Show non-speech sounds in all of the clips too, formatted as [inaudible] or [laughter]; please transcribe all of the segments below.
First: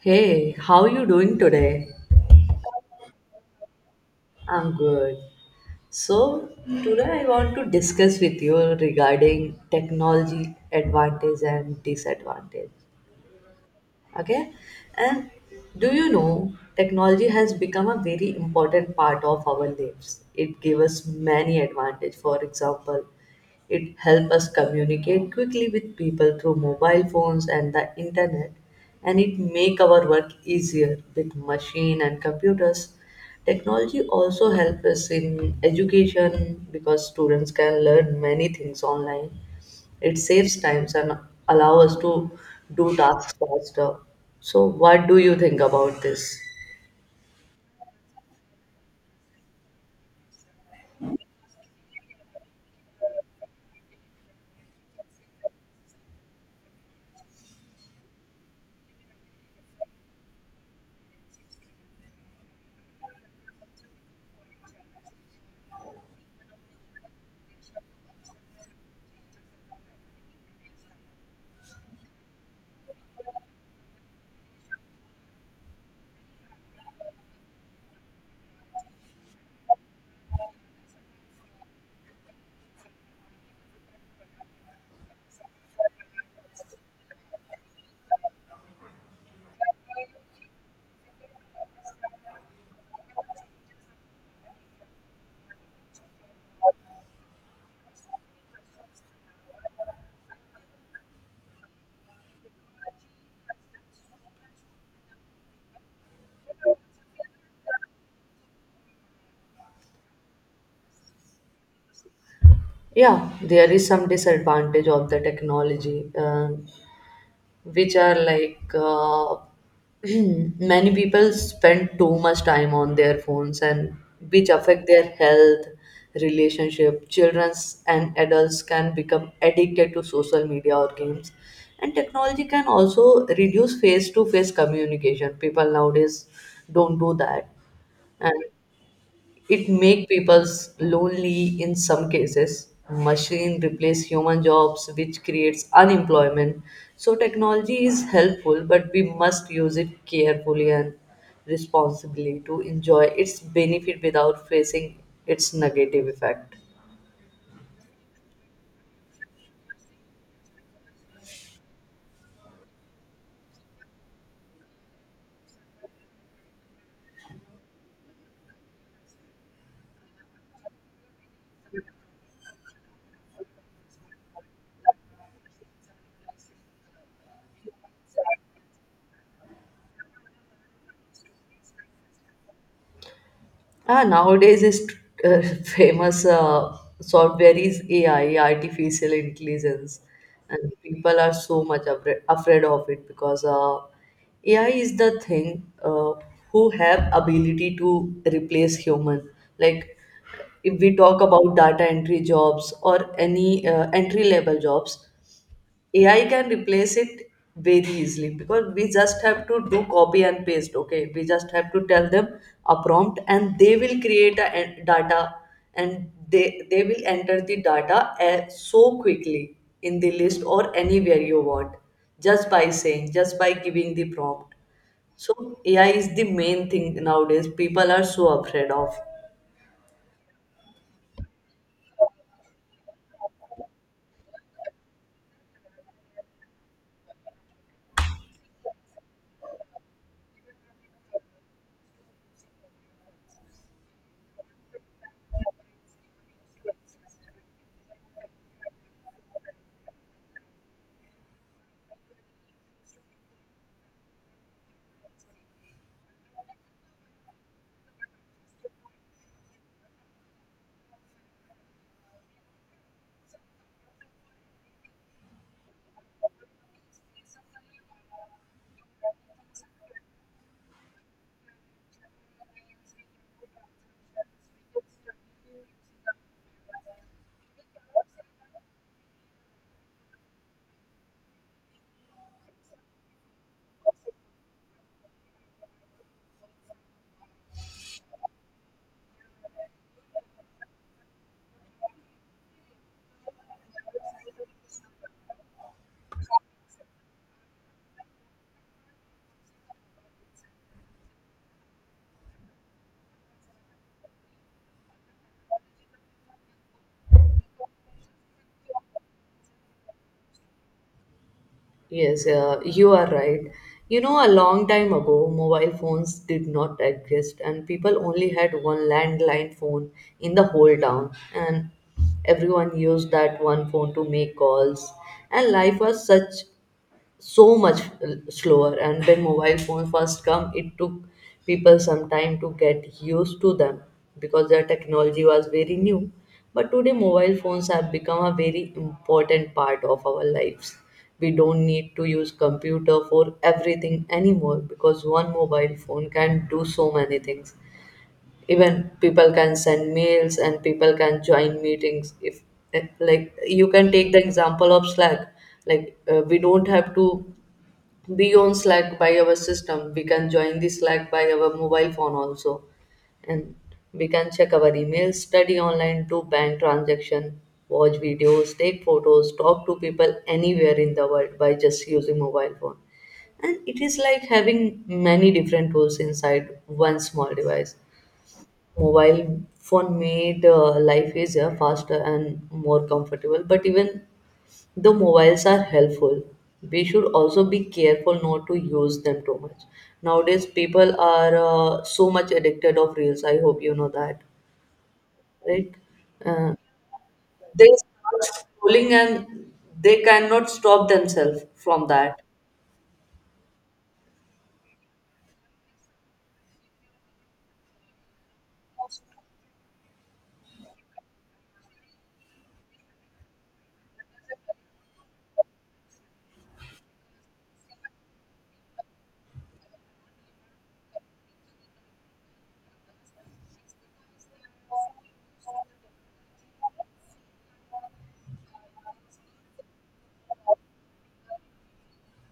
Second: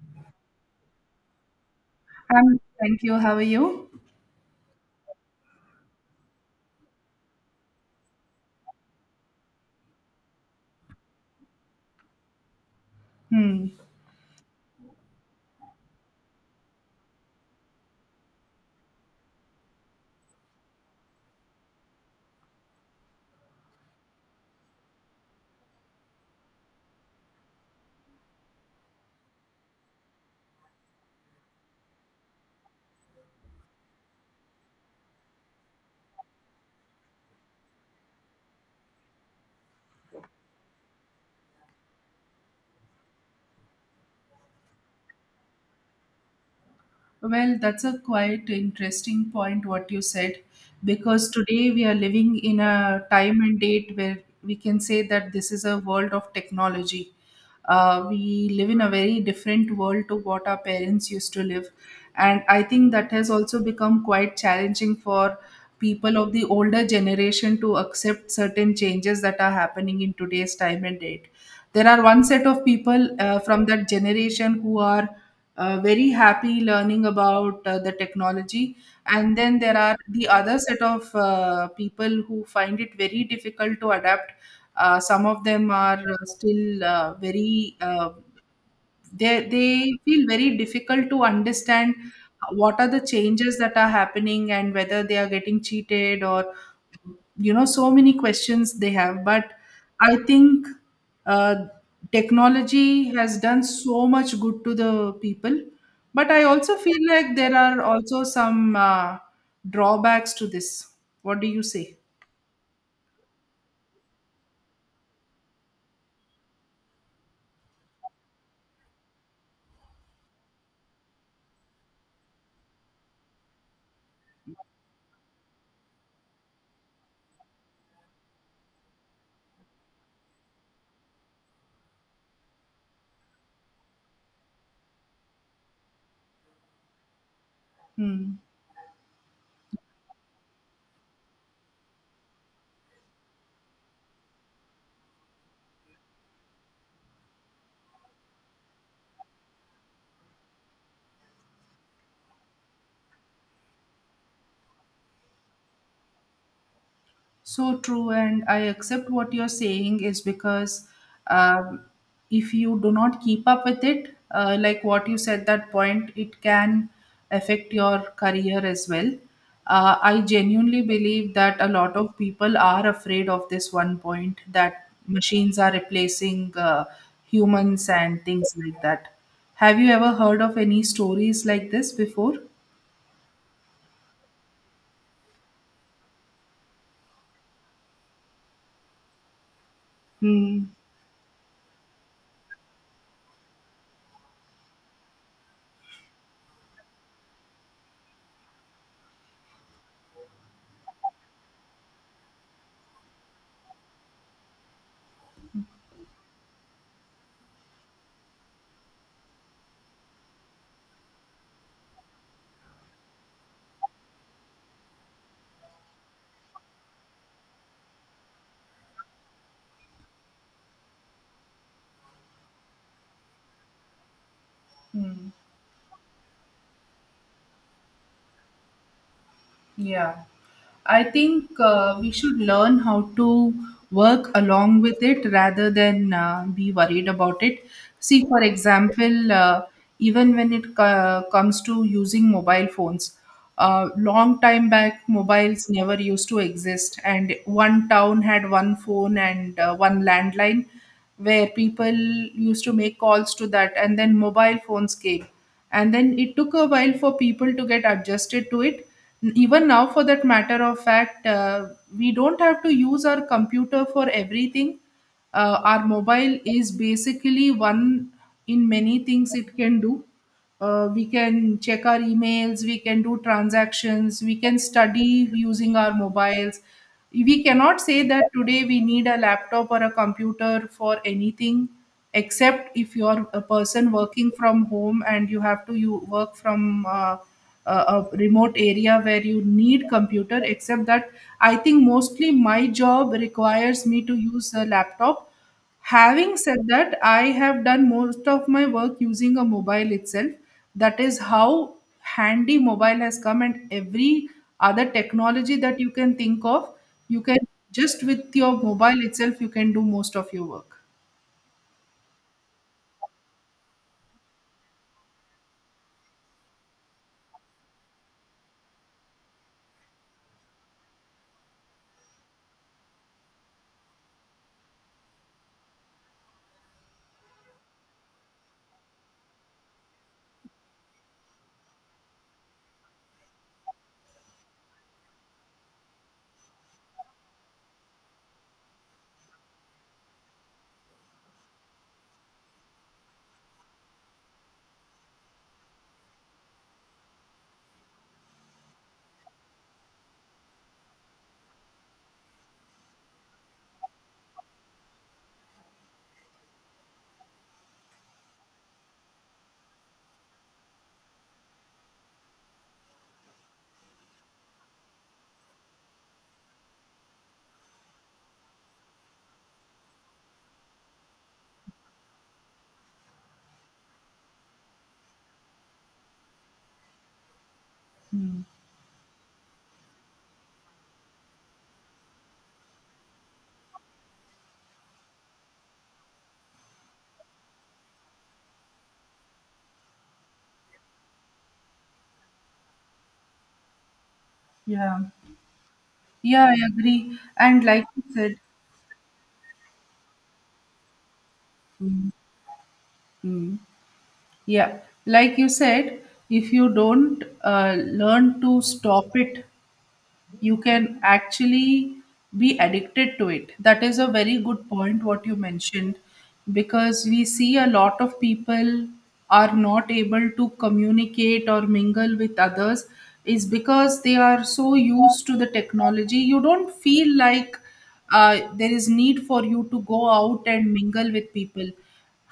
Hey, how are you doing today? I'm thank you. How are you? I'm good. So, today I want to discuss with you regarding technology advantage and disadvantage. Hmm. Okay. And do you know, technology has become a very important part of our lives. It gave us many advantages. For example, it helped us communicate quickly with people through mobile phones and the internet, and it make our work easier with machine and computers. Technology also helps us in education because students can learn many things online. It saves times and allow us to do tasks faster. So what do you think about this? Well, that's a quite interesting point what you said, because today we are living in a time and date where we can say that this is a world of technology. We live in a very different world to what our parents used to live, and I think that has also become quite challenging for people of the older generation to accept certain changes that are happening in today's time and date. There are one set of people from that generation who are very happy learning about the technology, and then there are the other set of people who find it very difficult to adapt. Some of them are still very they feel very difficult to understand what are the changes that are happening and whether they are getting cheated or so many questions they have. But I think, uh, technology has done so much good to the people, but I also feel like there are also some drawbacks to this. What do you say? Yeah, there is some disadvantage of the technology. Which are like [clears throat] many people spend too much time on their phones and which affect their health, relationship. Children's and adults can become addicted to social media or games. And technology can also reduce face to face communication. People nowadays don't do that. Hmm. And it make people's lonely in some cases. Machine replace human jobs, which creates unemployment. So technology is helpful, but we must use it carefully and responsibly to enjoy its benefit without facing its negative effect. So true, and I accept what you're saying is because um, if you do not keep up with it, like what you said, that point, it can affect your career as well. I genuinely believe that a lot of people are afraid of this one point that machines are replacing humans and things like that. Have you ever heard of any stories like this before? Ah, nowadays is [laughs] famous software is AI, artificial intelligence, Hmm. and people are so much afraid of it because AI is the thing who have ability to replace human. Like if we talk about data entry jobs or any entry level jobs, AI can replace it very easily because we just have to do copy and paste. Okay, we just have to tell them a prompt, and they will create a data, and they will enter the data so quickly in the list or anywhere you want, just by saying, just by giving the prompt. Hmm. So AI is the main thing nowadays. People are so afraid of. Yeah. I think we should learn how to work along with it rather than be worried about it. See, for example, even when comes to using mobile phones, long time back, mobiles never used to exist, and one town had one phone and one landline where people used to make calls to that. And then mobile phones came, and then it took a while for people to get adjusted to it. Even now, for that matter of fact, we don't have to use our computer for everything. Our mobile is basically one in many things it can do. We can check our emails, we can do transactions, we can study using our mobiles. We cannot say that today we need a laptop or a computer for anything, except if you're a person working from home and you have to, you work from a remote area where you need computer. Except that, I think mostly my job requires me to use a laptop. Having said that, I have done most of my work using a mobile itself. That is how handy mobile has come, and every other technology that you can think of, you can, just with your mobile itself, you can do most of your work. Yes, you are right. You know, a long time ago, mobile phones did not exist, and people only had one landline phone in the whole town, and everyone used that one phone to make calls. And life was such so much slower. And when mobile phones first come, it took people some time to get used to them because their technology was very new. But today, mobile phones have become a very important part of our lives. We don't need to use computer for everything anymore because one mobile phone can do so many things. Even people can send mails, and people can join meetings if, like, you can take the example of Slack. We don't have to beyond Slack by our system, we can join the Slack by our mobile phone also. And we can check our emails, study online, do bank transaction, watch videos, take photos, talk to people anywhere in the world by just using mobile phone. And it is like having many different tools inside one small device. Mm, Mobile phone made life easier, faster, and more comfortable. But even though mobiles are helpful, we should also be careful not to use them too much. Nowadays, people are so much addicted of reels. I hope you know that, yeah, right? yeah, Uh, I agree. And they like you start said, scrolling, and they cannot stop themselves from mm, that. mm, yeah, like you said, if you don't learn to stop it, you can actually be addicted to it. That is a very good point, what you mentioned, because we see a lot of people are not able to communicate or mingle with others, is because they are so used to the technology. You don't feel like there is need for you to go out and mingle with people.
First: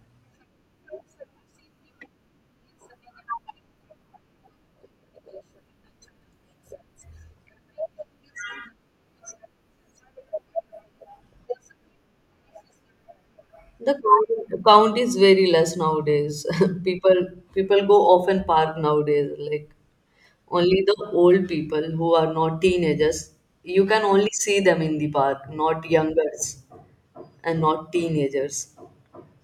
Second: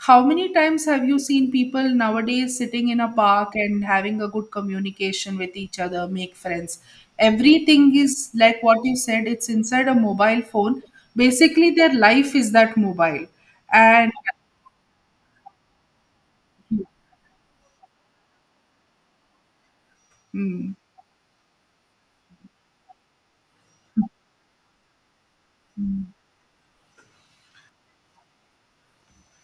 How many times have you seen people nowadays sitting in a park and having a good communication with each other, make friends? Everything is like what you said, it's inside a mobile phone. Basically, their life is that mobile. The And count is very less nowadays. [laughs] people people go off and park nowadays. Like, Hmm. only the old people who are not teenagers, you can only see them in the park, not Hmm. youngers. And not teenagers.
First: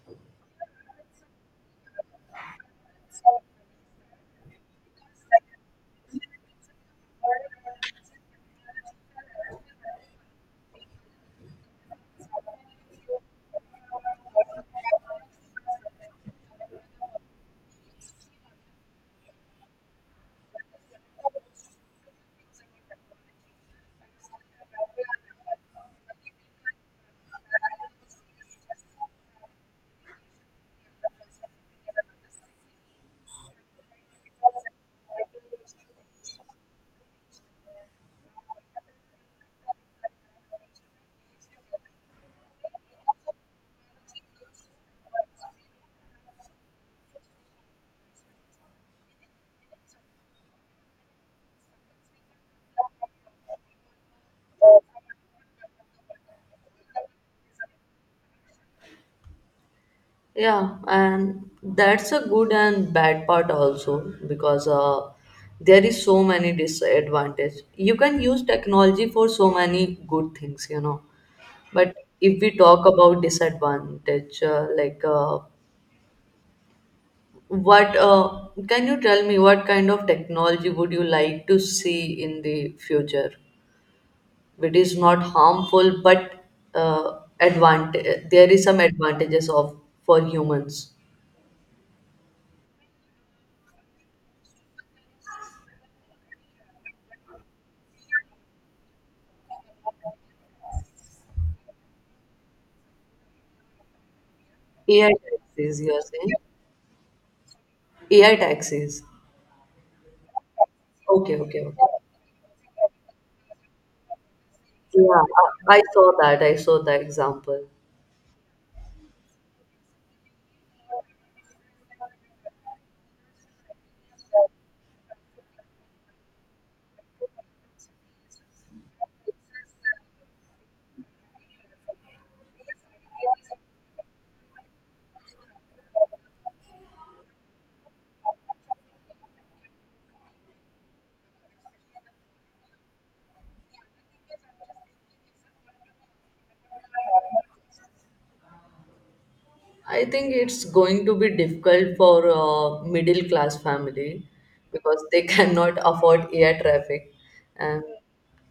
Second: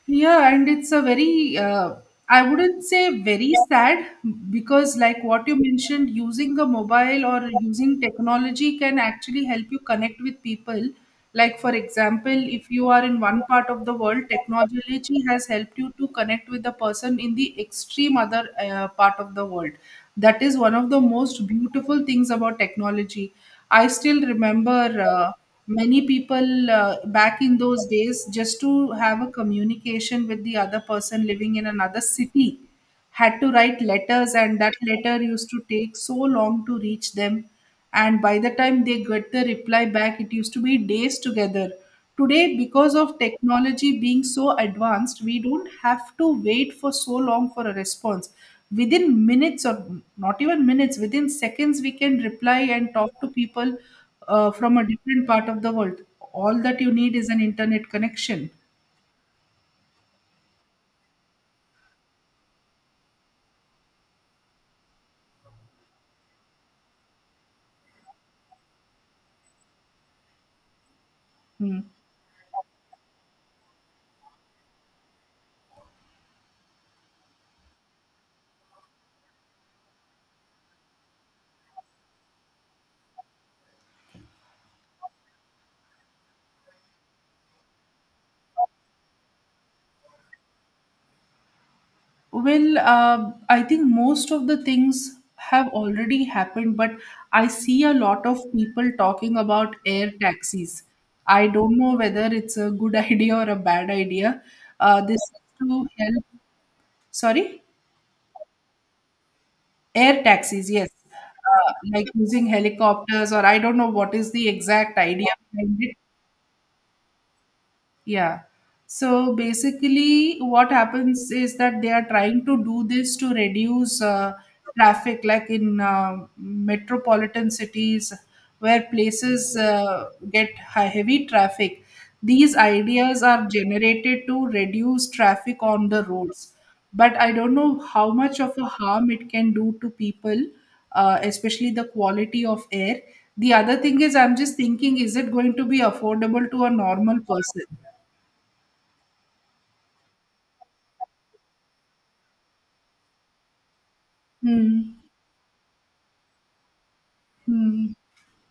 Yeah, and it's a very, I wouldn't say very sad, because like what you mentioned, using a mobile or using technology can actually help you connect with people. Like, for example, if you are in one part of the world, technology has helped you to connect with the person in the extreme other part of the world. That is one of the most beautiful things about technology. I still remember. Many people, back in those days, just to have a communication with the other person living in another city, had to write letters, and that letter used to take so long to reach them. And by the time they get the reply back, it used to be days together. Today, because of technology being so advanced, we don't have to wait for so long for a response. Within minutes, or not even minutes, within seconds, we can reply and talk to people from a different part of the world. All that you need is an internet connection. Yeah, and that's a good and bad part also because there is so many disadvantage. You can use technology for so many good things. Hmm. But if we talk about disadvantage, like, what, can you tell me what kind of technology would you like to see in the future? It is not harmful, but advantage. There is some advantages of for humans. Well, I think most of the things have already happened, but I see a lot of people talking about air taxis. I don't know whether it's a good [laughs] idea or a bad idea. AI This is taxis, to you are help. saying? Sorry. AI taxis. Air taxis, yes. Okay, okay, okay. Like using helicopters, or I don't know what is the exact Yeah, idea I behind I it, saw that. I saw that example. yeah. So basically, what happens is that they are trying to do this to reduce traffic, like in metropolitan cities where places get high, heavy traffic. These ideas are generated to reduce traffic on the roads. But I don't know how much of a harm it can do to people, especially the quality of air. The other thing is, I'm just thinking, is it going to be affordable to a normal person? I think it's going to be difficult for a middle class family Hmm. because they [laughs] cannot afford air traffic. And Hmm.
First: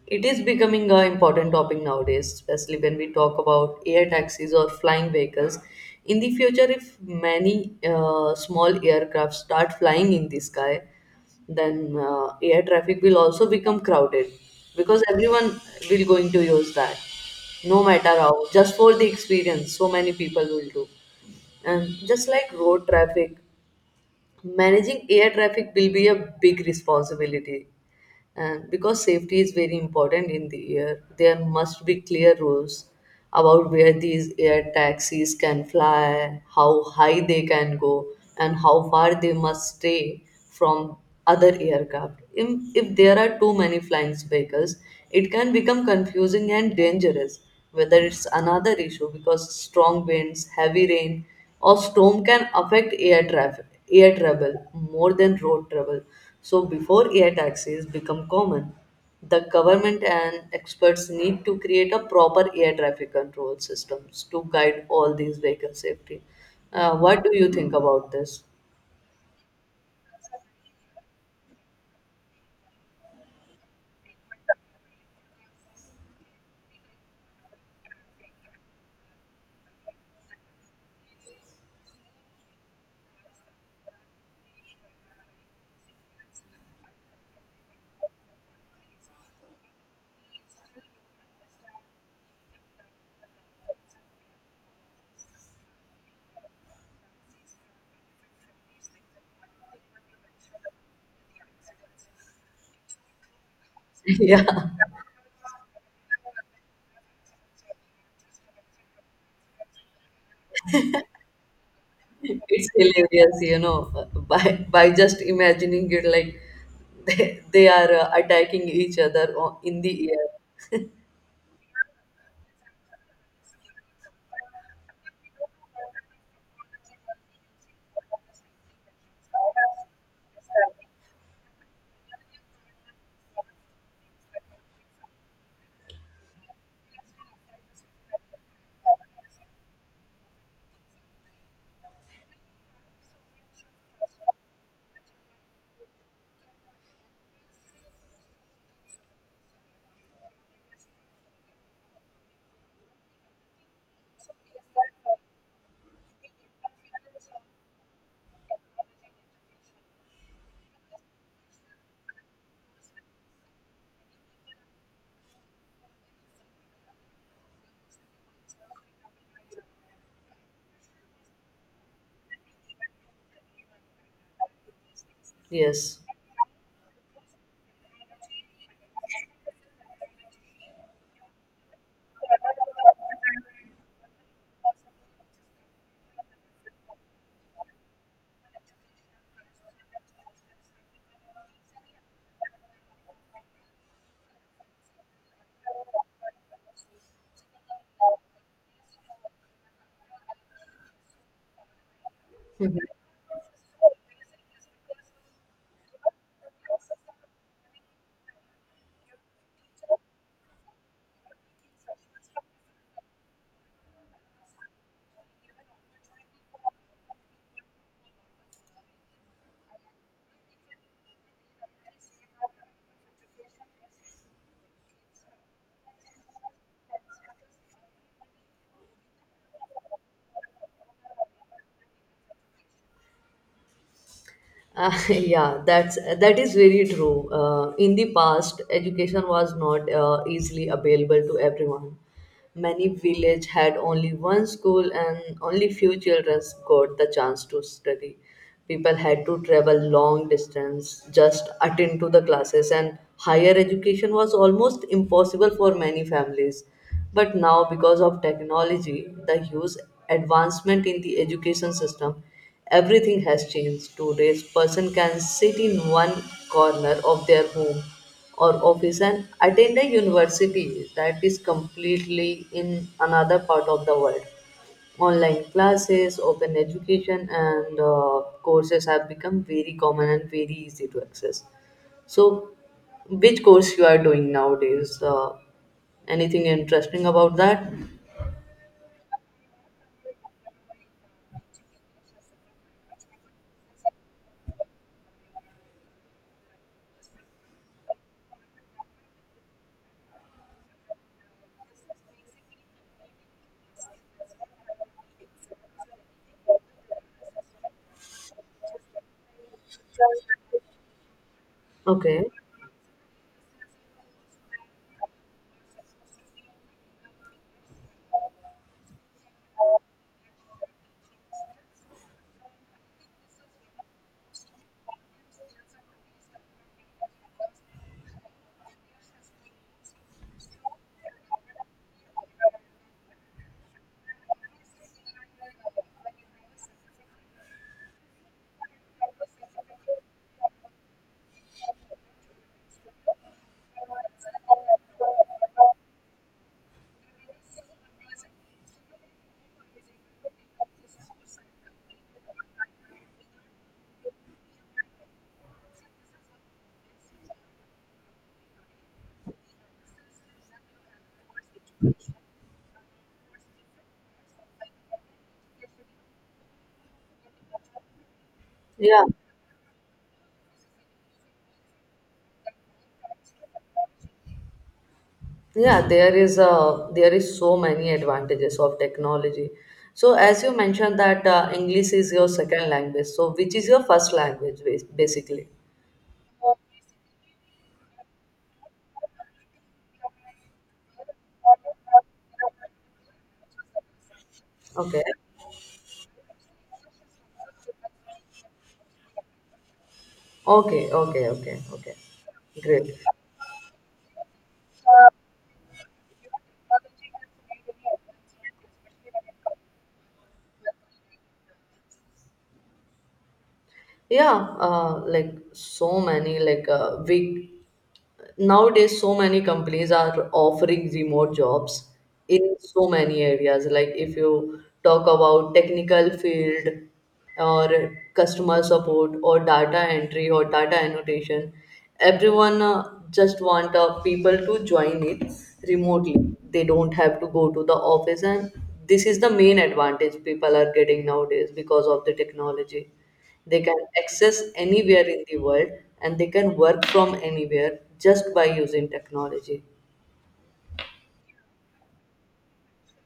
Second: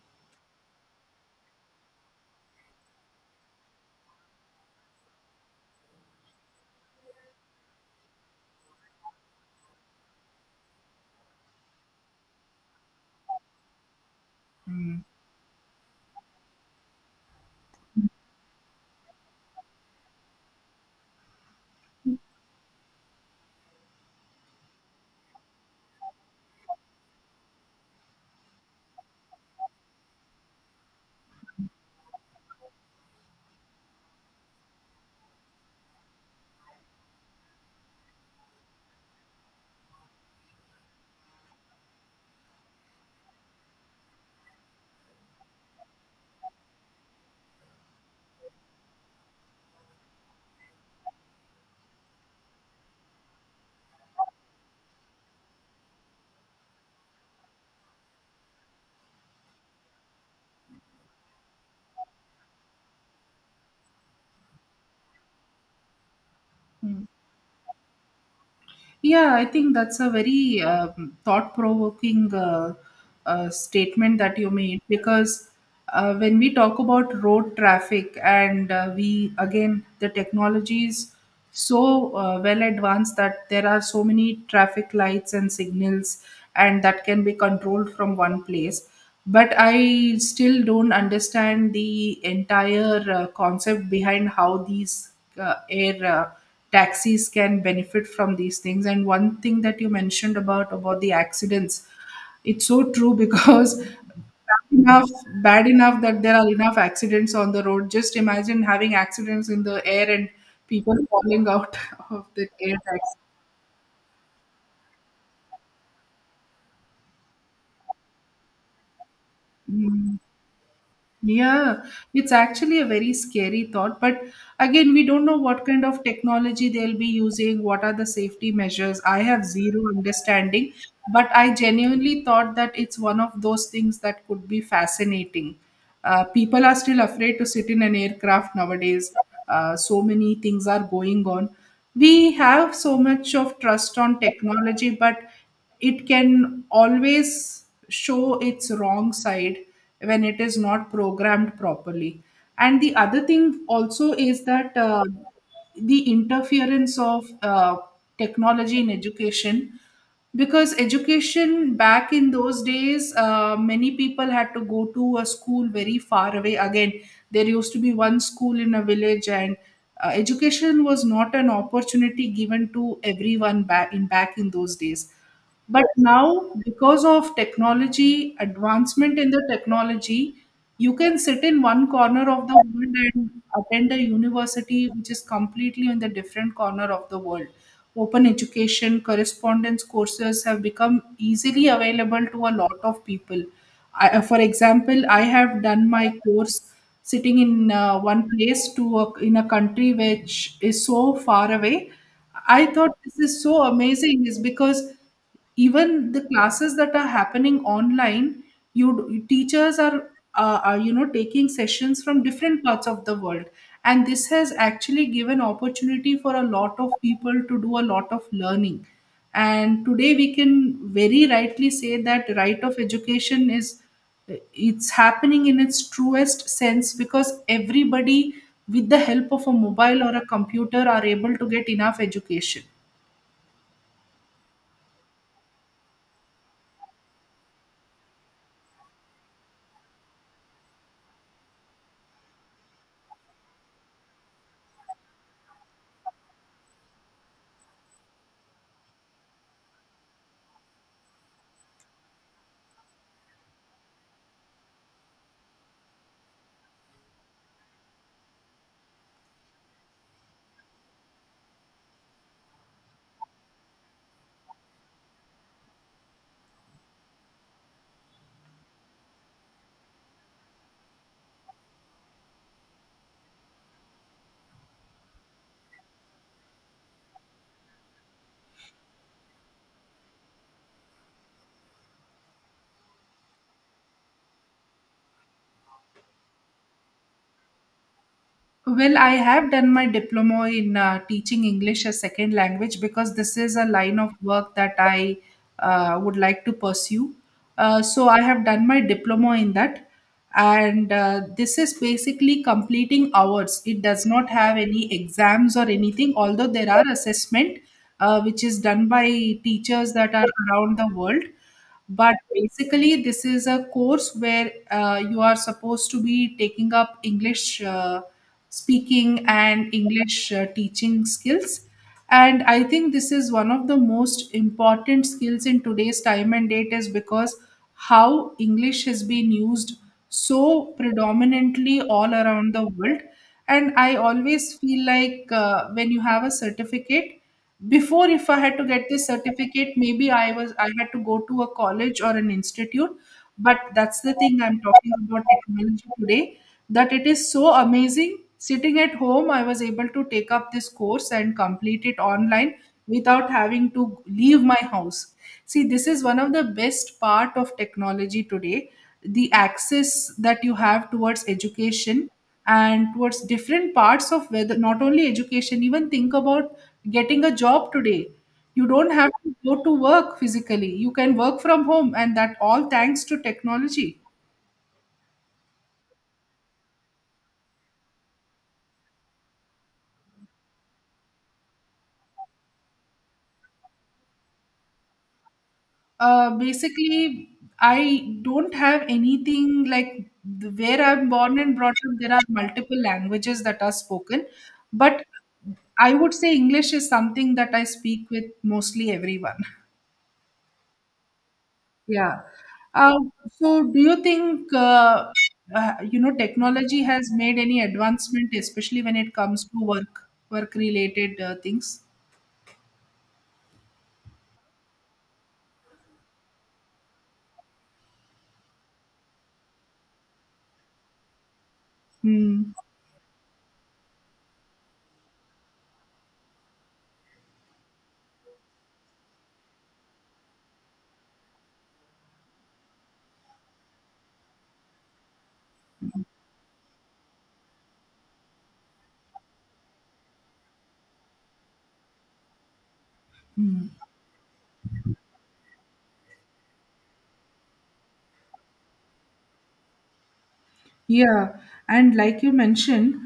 it is becoming an important topic nowadays, especially when we talk about air taxis or flying vehicles. In the future, if many small aircraft start flying in the sky, then air traffic will also become crowded Mm, because everyone will going to use that, no matter how, just for the experience, so many people will do. And just like road traffic, managing air traffic will be a big responsibility. And because safety is very important in the air, there must be clear rules about where these air taxis can fly, how high they can go, and how far they must stay from other aircraft. If there are too many flying vehicles, it can become confusing and dangerous. Whether it's another issue because strong winds, heavy rain, or storm can affect air traffic, air travel more than road travel. So before air taxis become common, the government and experts need to create a proper air traffic control systems to guide all these vehicle safety. Mm. What do you think about this? Yeah, I think that's a very thought-provoking, statement that you made, because when we talk about road traffic and we, again, the technology is so well advanced that there are so many traffic lights and signals, and that can be controlled from one place. But I still don't understand the entire concept behind how these air, taxis can benefit from these things. And one thing that you mentioned about the accidents, it's so true [laughs] because [laughs] bad yeah. enough, bad enough that there are enough accidents on the road. Just imagine having accidents in the air, and people falling out [laughs] of the It's air taxi. hilarious, by just imagining it, like [laughs] they are attacking each other in the Hmm. air. Yeah, it's actually a very scary thought. But again, we don't know what kind of technology they'll be using, what are the safety measures. I have zero understanding, but I genuinely thought that it's one of those things that could be fascinating. People are still afraid to sit in an aircraft nowadays. So many things are going on. We have so much of trust on technology, but it can always show its wrong side when it is not programmed properly. And the other thing also is that the interference of technology in education, because education back in those days, many people had to go to a school very far away. Again, there used to be one school in a village, and education was not an opportunity given to everyone back in, those days. But Yes. now, because of technology, advancement in the technology, you can sit in one corner of the world and attend a university which is completely in the different corner of the world. Open education, correspondence courses have become easily available to a lot of people. I, for example, I have done my course sitting in one place to a, in a country which is so far away. I thought this is so amazing, is because even the classes that are happening online, teachers are, are, taking sessions from different parts of the world, and this has actually given opportunity for a lot of people to do a lot of learning. And today we can very rightly say that right of education is, it's happening in its truest sense, because everybody with the help of a mobile or a computer are able to get enough education. [laughs] Yeah, that is very true. In the past, education was not easily available to everyone. Many village had only one school, and only few children got the chance to study. People had to travel long distance, just attend to the classes, and higher education was almost impossible for many families. But now, because of technology, the huge advancement in the education system, everything has changed. Today's person can sit in one corner of their home or office and attend a university that is completely in another part of the world. Online classes, open education, and courses have become very common and very easy to access. So, which course you are doing nowadays? Anything interesting about that? Well, I have done my diploma in teaching English as second language, because this is a line of work that I would like to pursue. So I have done my diploma in that, and this is basically completing hours. It does not have any exams or anything, although there are assessment which is done by teachers that are around the world. But Okay. basically, this is a course where you are supposed to be taking up English speaking and English teaching skills. And I think this is one of the most important skills in today's time and date, is because how English has been used so predominantly all around the world. And I always feel like when you have a certificate, before, if I had to get this certificate, maybe I had to go to a college or an institute. But that's the thing, I'm talking about technology today, that it is so amazing. Sitting at home, I was able to take up this course and complete it online without having to leave my house. See, this is one of the best part of technology today, the access that you have towards education and towards different parts of, whether not only education, even think about getting a job today. You don't Yeah. have to go to work physically. You can work from home, and that all thanks to technology. Yeah, there is so many advantages of technology. So as you mentioned that English is your second language, so which is your first language basically? Basically, I don't have anything like where I'm born and brought up. There are multiple languages that are spoken, Okay, but I would say English is something that I speak with mostly everyone. okay, okay, okay, okay. Yeah. Great. Uh, so, do you think technology has made any advancement, especially when it comes to work related things? Yeah, like so many, like, we nowadays, so many companies are offering remote jobs Hmm. in so many areas. Like, if you talk about technical field or customer support or data entry or data annotation, everyone just want people to join it remotely. They don't have to go to the office, and this is the main advantage people are getting nowadays because of the technology. They can access anywhere in the world, and they can work from anywhere just by using technology. Yeah, and like you mentioned,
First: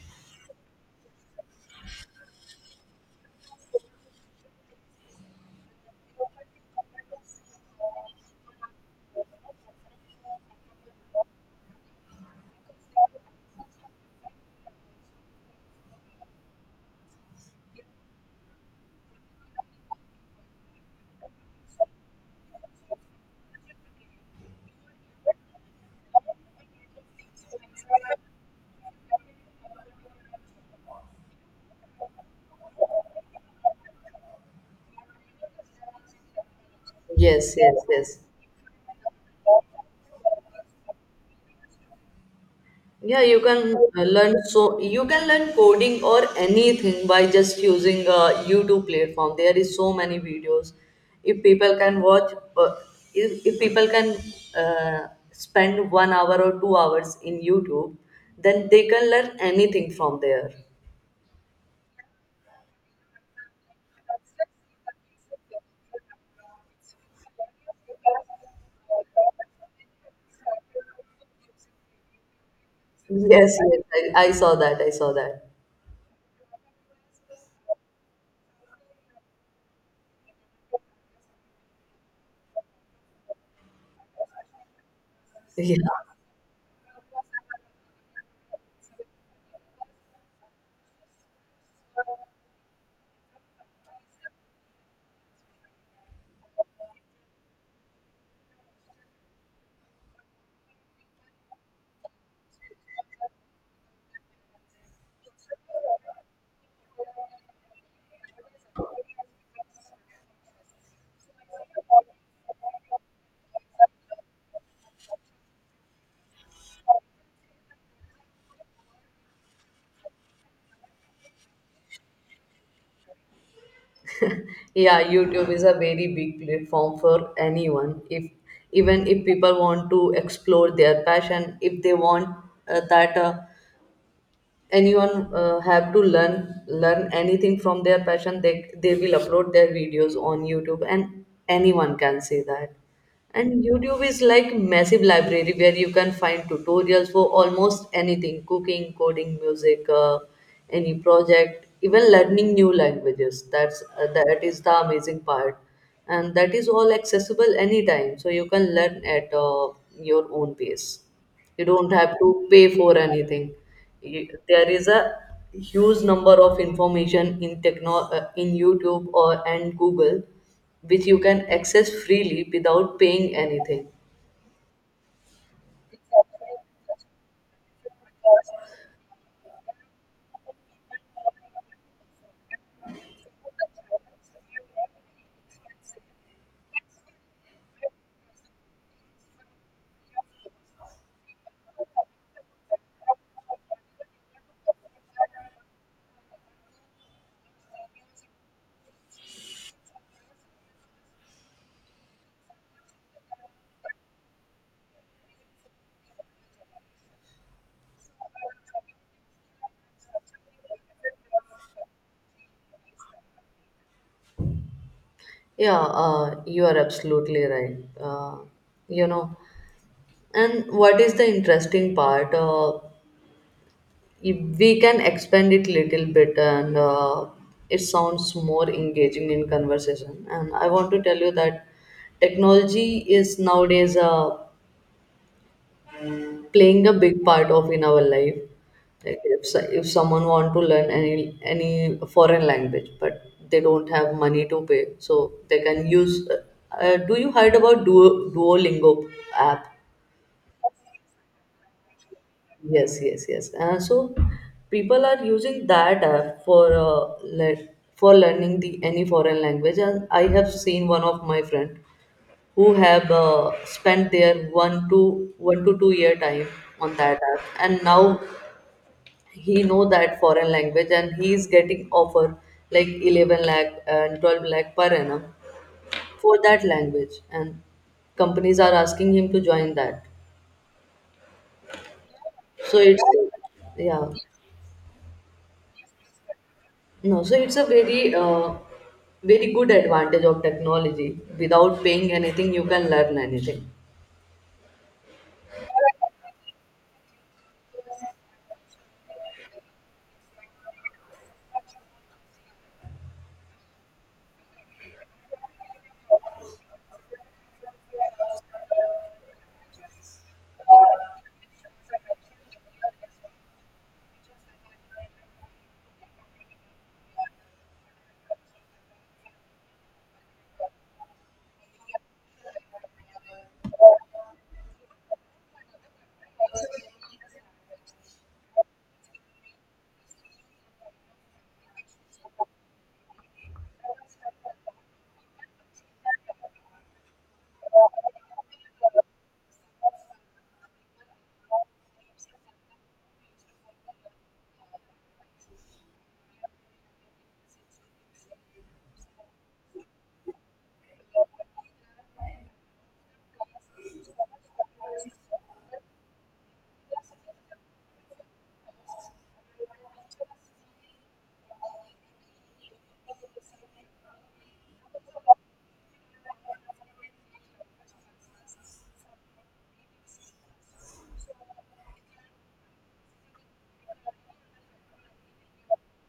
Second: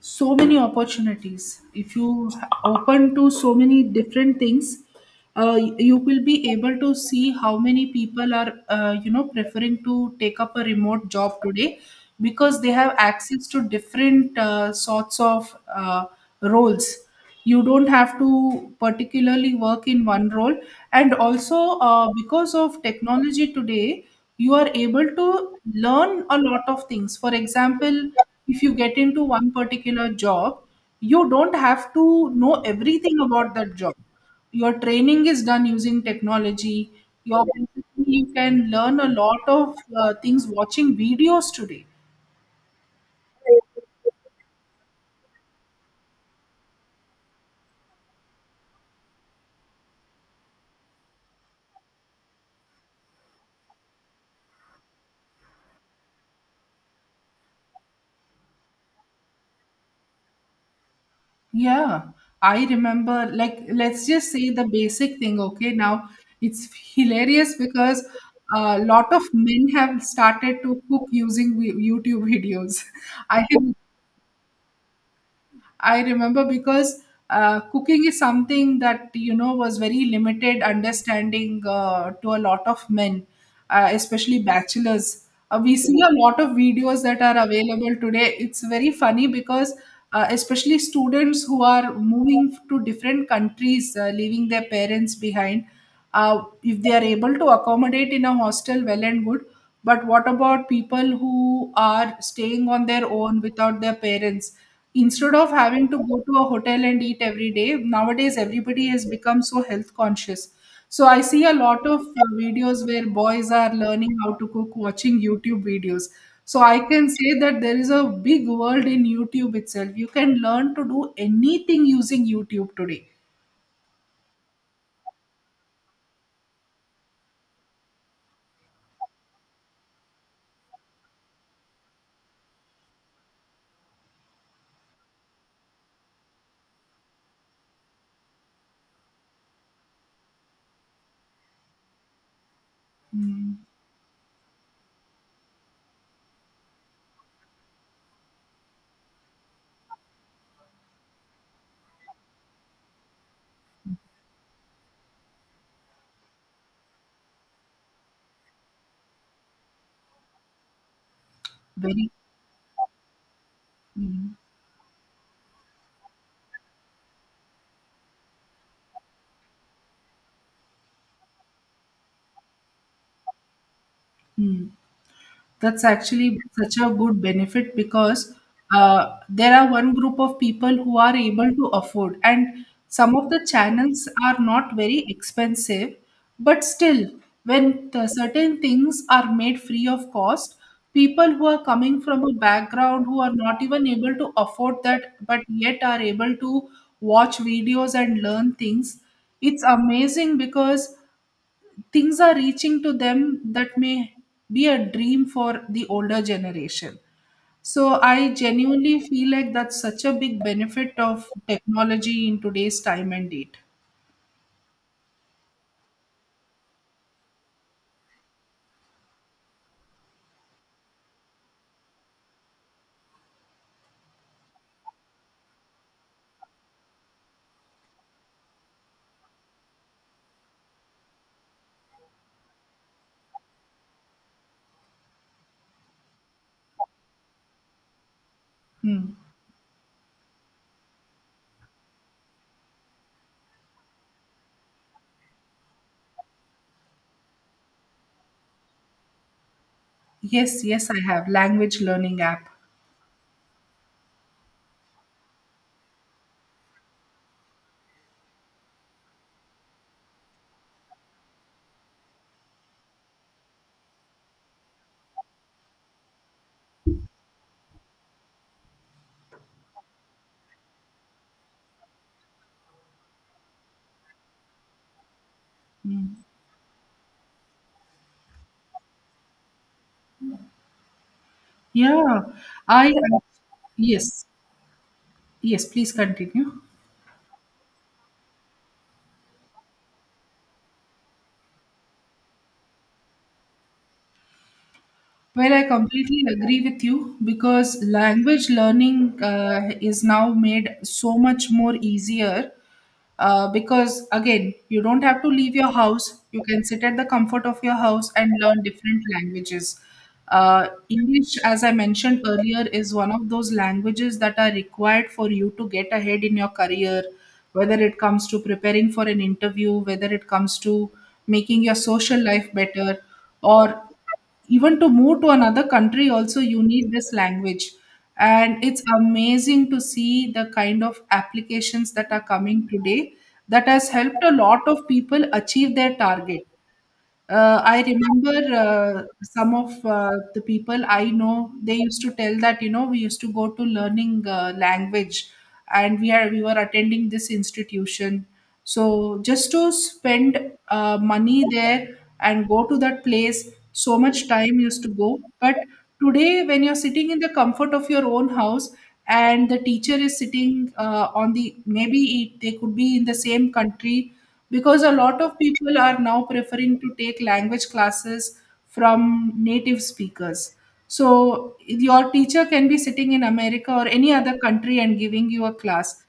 so many opportunities. If you open to so many different things, you will be able to see how many people are, preferring to take up a remote job today because they have access to different sorts of roles. You don't have to particularly work in one role. And also, because of technology today, you are able to learn a lot of things. For example, if you get into one particular job, you don't have to know everything about that job. Your training is done using technology. your Yes, yes, yes. you can learn a lot of things watching videos today. Yeah, you can learn coding or anything by just using a YouTube platform. There is so many videos. If people can watch, uh, if people can spend 1 hour or 2 hours in YouTube, then they can learn anything from there. Yeah, I remember, like, let's just say the basic thing. Okay? Now it's hilarious because a lot of men have started to cook using YouTube videos. [laughs] I Yes, have yes, I saw that. I saw that. I remember because cooking is something that was very limited understanding, to a lot of men, especially bachelors. [laughs] We see a Yeah. lot of videos that are available today. It's very funny because, especially students who are moving to different countries, leaving their parents behind, if they are able to accommodate in a hostel, well and good. But what about people who are staying on their own without their parents? Instead of having to go to a hotel and eat every day, nowadays everybody has become so health conscious. So I see a lot of videos where boys are learning how to cook watching youtube videos. So I can say that there is a big world in youtube itself. You can learn to do anything using youtube today. Yeah, YouTube is a very big platform for anyone. If Even if people want to explore their passion, if they want that anyone have to learn anything from their passion, they will upload their videos on YouTube, and anyone can see that. And Mm. YouTube is like massive library where you can find tutorials for almost anything, cooking, coding, music, any project, even learning new languages. That is the amazing part, and that is all accessible anytime, so you can learn at your own pace. You don't have Very, to pay for anything. mm, There is a huge number of information in techno in YouTube or and Google, which you can access freely without paying anything. mm. That's actually such a good benefit because, there are one group of people who are able to afford, and some of the channels are not very expensive, but still, when the certain things are made free of cost, people who are coming from a background who are not even able to afford that, but yet are able to watch videos and learn things, it's amazing because things are reaching to them that may be a dream for the older generation. So I genuinely feel like that's such a big benefit of technology in today's time and date. Yeah, you are absolutely right. uh, you know and what is the interesting part? If we can expand it little bit, and it sounds more engaging in conversation, and I want to tell you that technology is nowadays playing a big part of in our life. Hmm. Like, if someone want to learn any foreign language but they don't have money to pay, so they can use do you heard about Duolingo app? Yes, yes, I have language learning app. Yes, yes, yes. So people are using that app for for learning the any foreign language. And I have seen one of my friend who have spent their 1 to 1 to 2 year time on that app, and now he know that foreign language, and he is getting offer like 11 lakh and 12 lakh per annum for that language, and companies are asking him to join that. Yeah, So I it's yeah. yes, yes. Please continue. No, so it's a very, very good advantage of technology. Without paying anything, you can learn anything. Well, I completely agree with you because language learning is now made so much more easier. Because again, you don't have to leave your house. You can sit at the comfort of your house and learn different languages. English, as I mentioned earlier, is one of those languages that are required for you to get ahead in your career, whether it comes to preparing for an interview, whether it comes to making your social life better, or even to move to another country. Also, you need this language, and it's amazing to see the kind of applications that are coming today that has helped a lot of people achieve their target. I remember, some of the people I know. They used to tell that, we used to go to learning language, and we were attending this institution. So just to spend money there and go to that place, so much time used to go. But today, when you're sitting in the comfort of your own house, and the teacher is sitting on the, maybe it, they could be in the same country because a lot of people are now preferring to take language classes from native speakers. So your teacher can be sitting in America or any other country and giving you a class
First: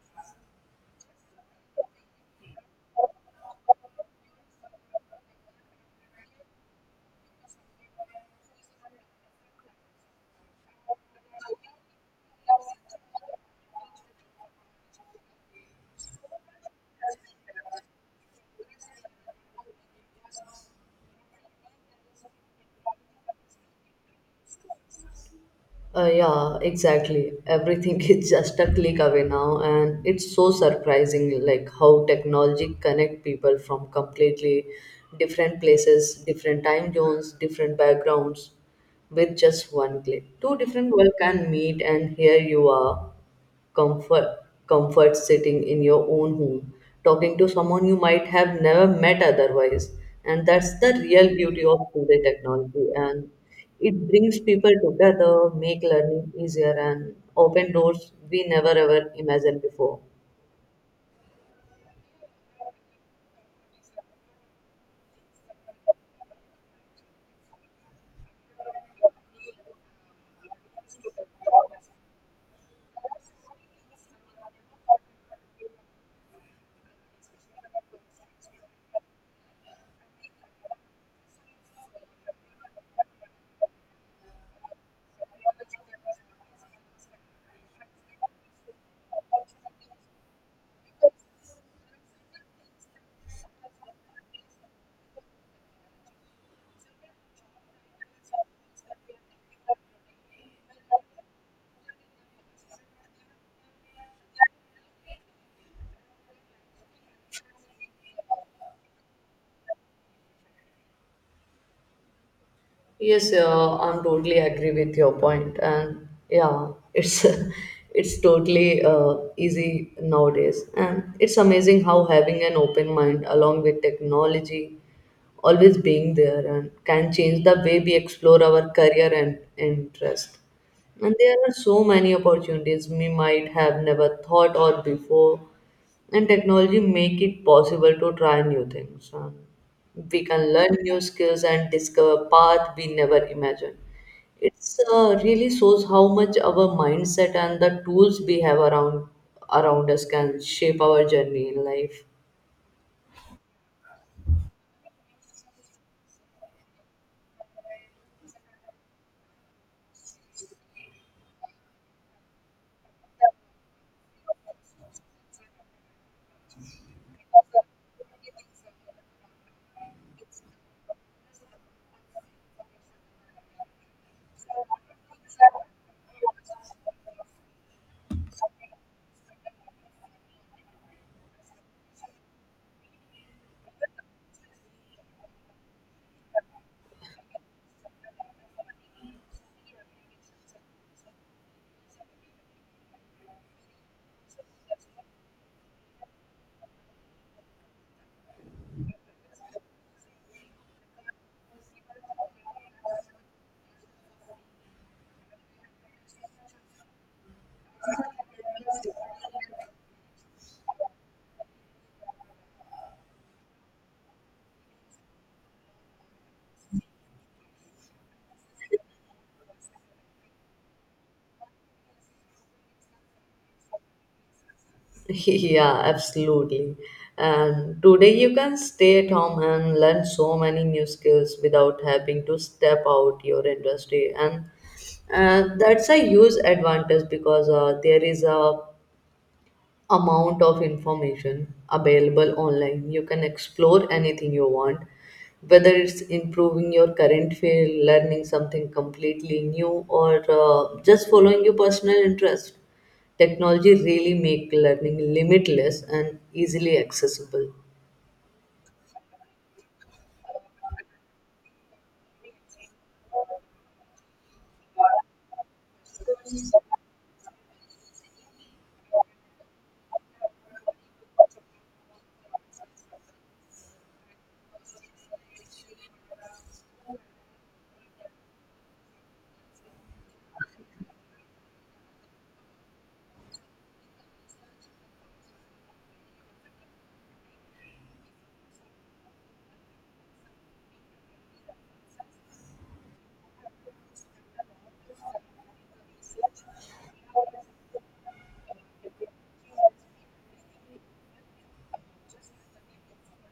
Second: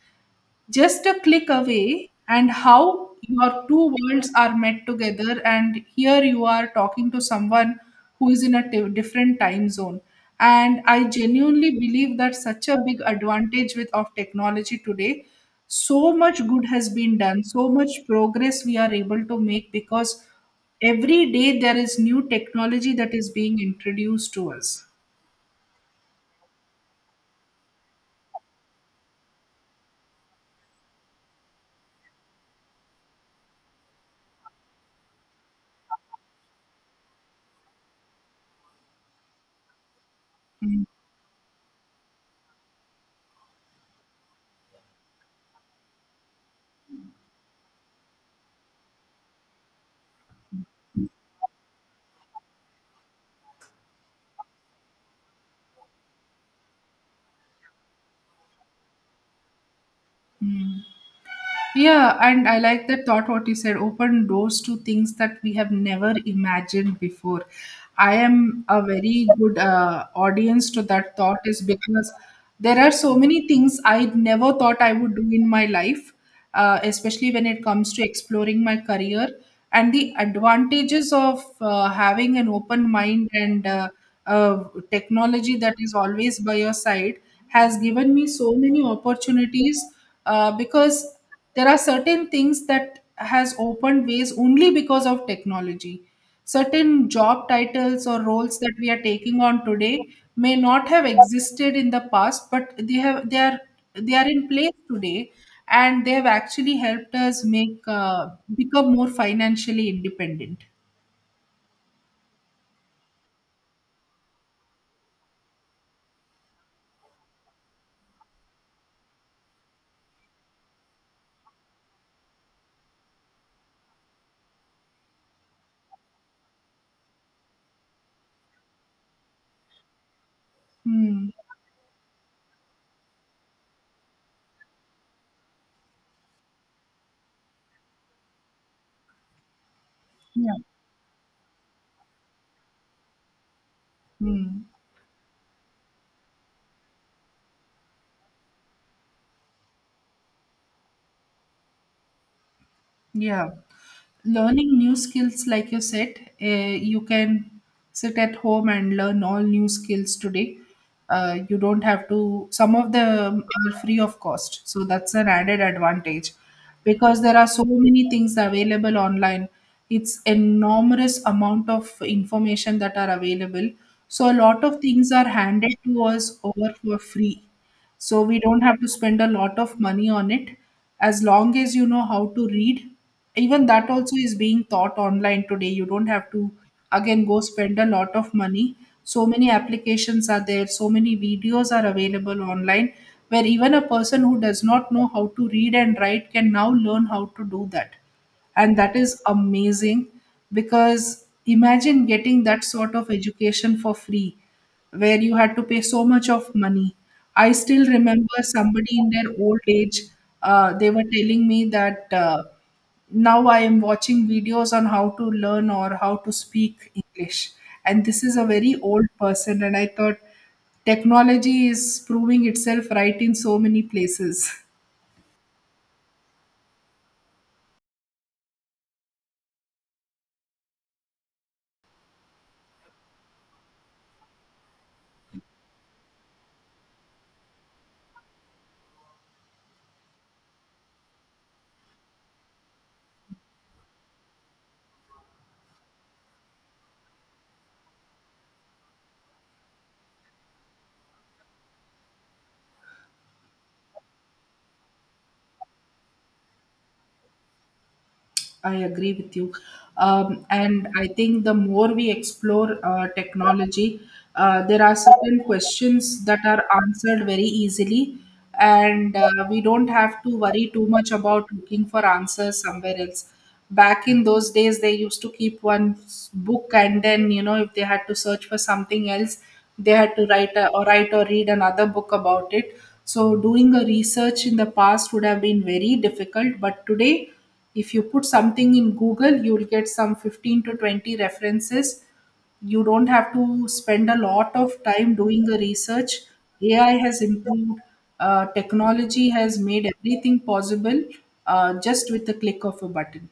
just a click away. And how your two worlds are met together, and here you are talking to someone who is in a different time zone. And I genuinely believe that such a big advantage with of technology today. So much good has been done, so much progress we are able to make, because every day there is new technology that is being introduced to us. Yeah, exactly. Everything [laughs] is just a click away now, and it's so surprising, like how technology connect people from completely different places, different time zones, different backgrounds, with just one click. Two Mm. different world can meet, and here you are comfort comfort sitting in your own home, talking to someone you might have never met otherwise. And that's the real beauty of today technology, and it brings people together, make learning easier, and open doors we never ever imagined before. Mm. Yeah, and I like that thought what you said, open doors to things that we have never imagined before. I am a very good audience to that thought, is because there are so many things I never thought I would do in my life, especially when it comes to exploring my career. And the advantages of having an open mind and uh, technology that is always by your side has given me so many opportunities, because there are certain things that has opened ways only because of technology. Certain job titles or roles that we are taking on today may not have existed in the past, but they are in place today, and they have actually helped us make become more financially independent. Yes, I'm totally agree with your point. And yeah, it's [laughs] it's totally easy nowadays, and it's amazing how having an open mind along with technology always being there and can change the way we explore our career and interest. And Hmm. there are so many opportunities we might have never thought of before, and technology make it possible to try new things. And we can Yeah. learn new skills and discover path we never imagined. It's Hmm. Really shows how much our mindset and the tools we have around us can shape our journey in life. Yeah. Learning new skills, like you said, you can sit at home and learn all new skills today. You don't have to, some of them are free of cost. So that's an added advantage because there are so many things available online. It's enormous amount of information that are available. So a lot of things are handed to us over for free, so we don't have to spend a lot of money on it, as long as you know how to read. Even that also is being taught online today. You don't have to again go spend a lot of money. So many applications are there, so many videos are available online where even a person who does not know how to read and write can now learn how to do that. And that is amazing, because imagine getting that sort of education for free where you had to pay so much of money. I still remember somebody in their old age, they were telling me that, now I am watching videos on how to learn or how to speak english. And this is a very old person, and I thought technology is proving itself right in so many places. [laughs] [laughs] yeah, absolutely. And today you can stay at home and learn so many new skills without having to step out your industry. And that's a huge advantage because there is a amount of information available online. You can explore anything you want, whether it's improving your current field, learning something completely new, or just following your personal interest. Technology really make learning limitless and easily accessible. I agree with you. And I think the more we explore technology, there are certain questions that are answered very easily, and we don't have to worry too much about looking for answers somewhere else. Back in those days, they used to keep one book, and then, if they had to search for something else, they had to write or write or read another book about it. So doing a research in the past would have been very difficult, but today, if you put something in google, you'll get some 15 to 20 references. You don't have to spend a lot of time doing the research. AI has improved, technology has made everything possible, just with the click of a button.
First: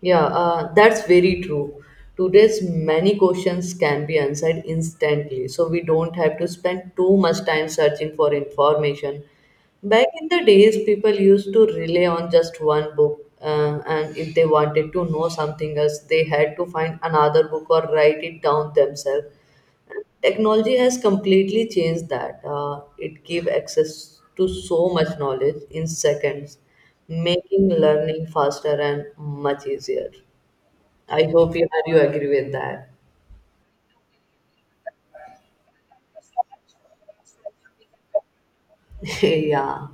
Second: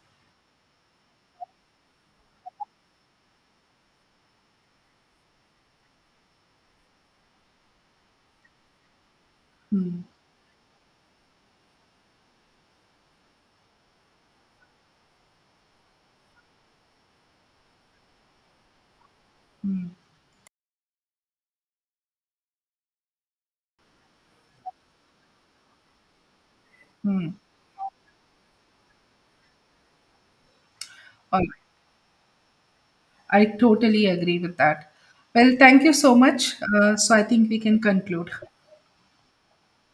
Yeah, that's very true. Today's many questions can be answered instantly, so we don't have to spend too much time searching for information. Hmm. Back in the days, people used to rely on just one book, and if they wanted to know something else, they had to find another book or write it down themselves. Hmm. Technology has completely changed that. It gives access to so much knowledge in seconds, Hmm. making learning faster and much easier. I All right. hope you agree with that. I totally agree with that. Well, thank you so much. So, I think we can conclude. [laughs] yeah.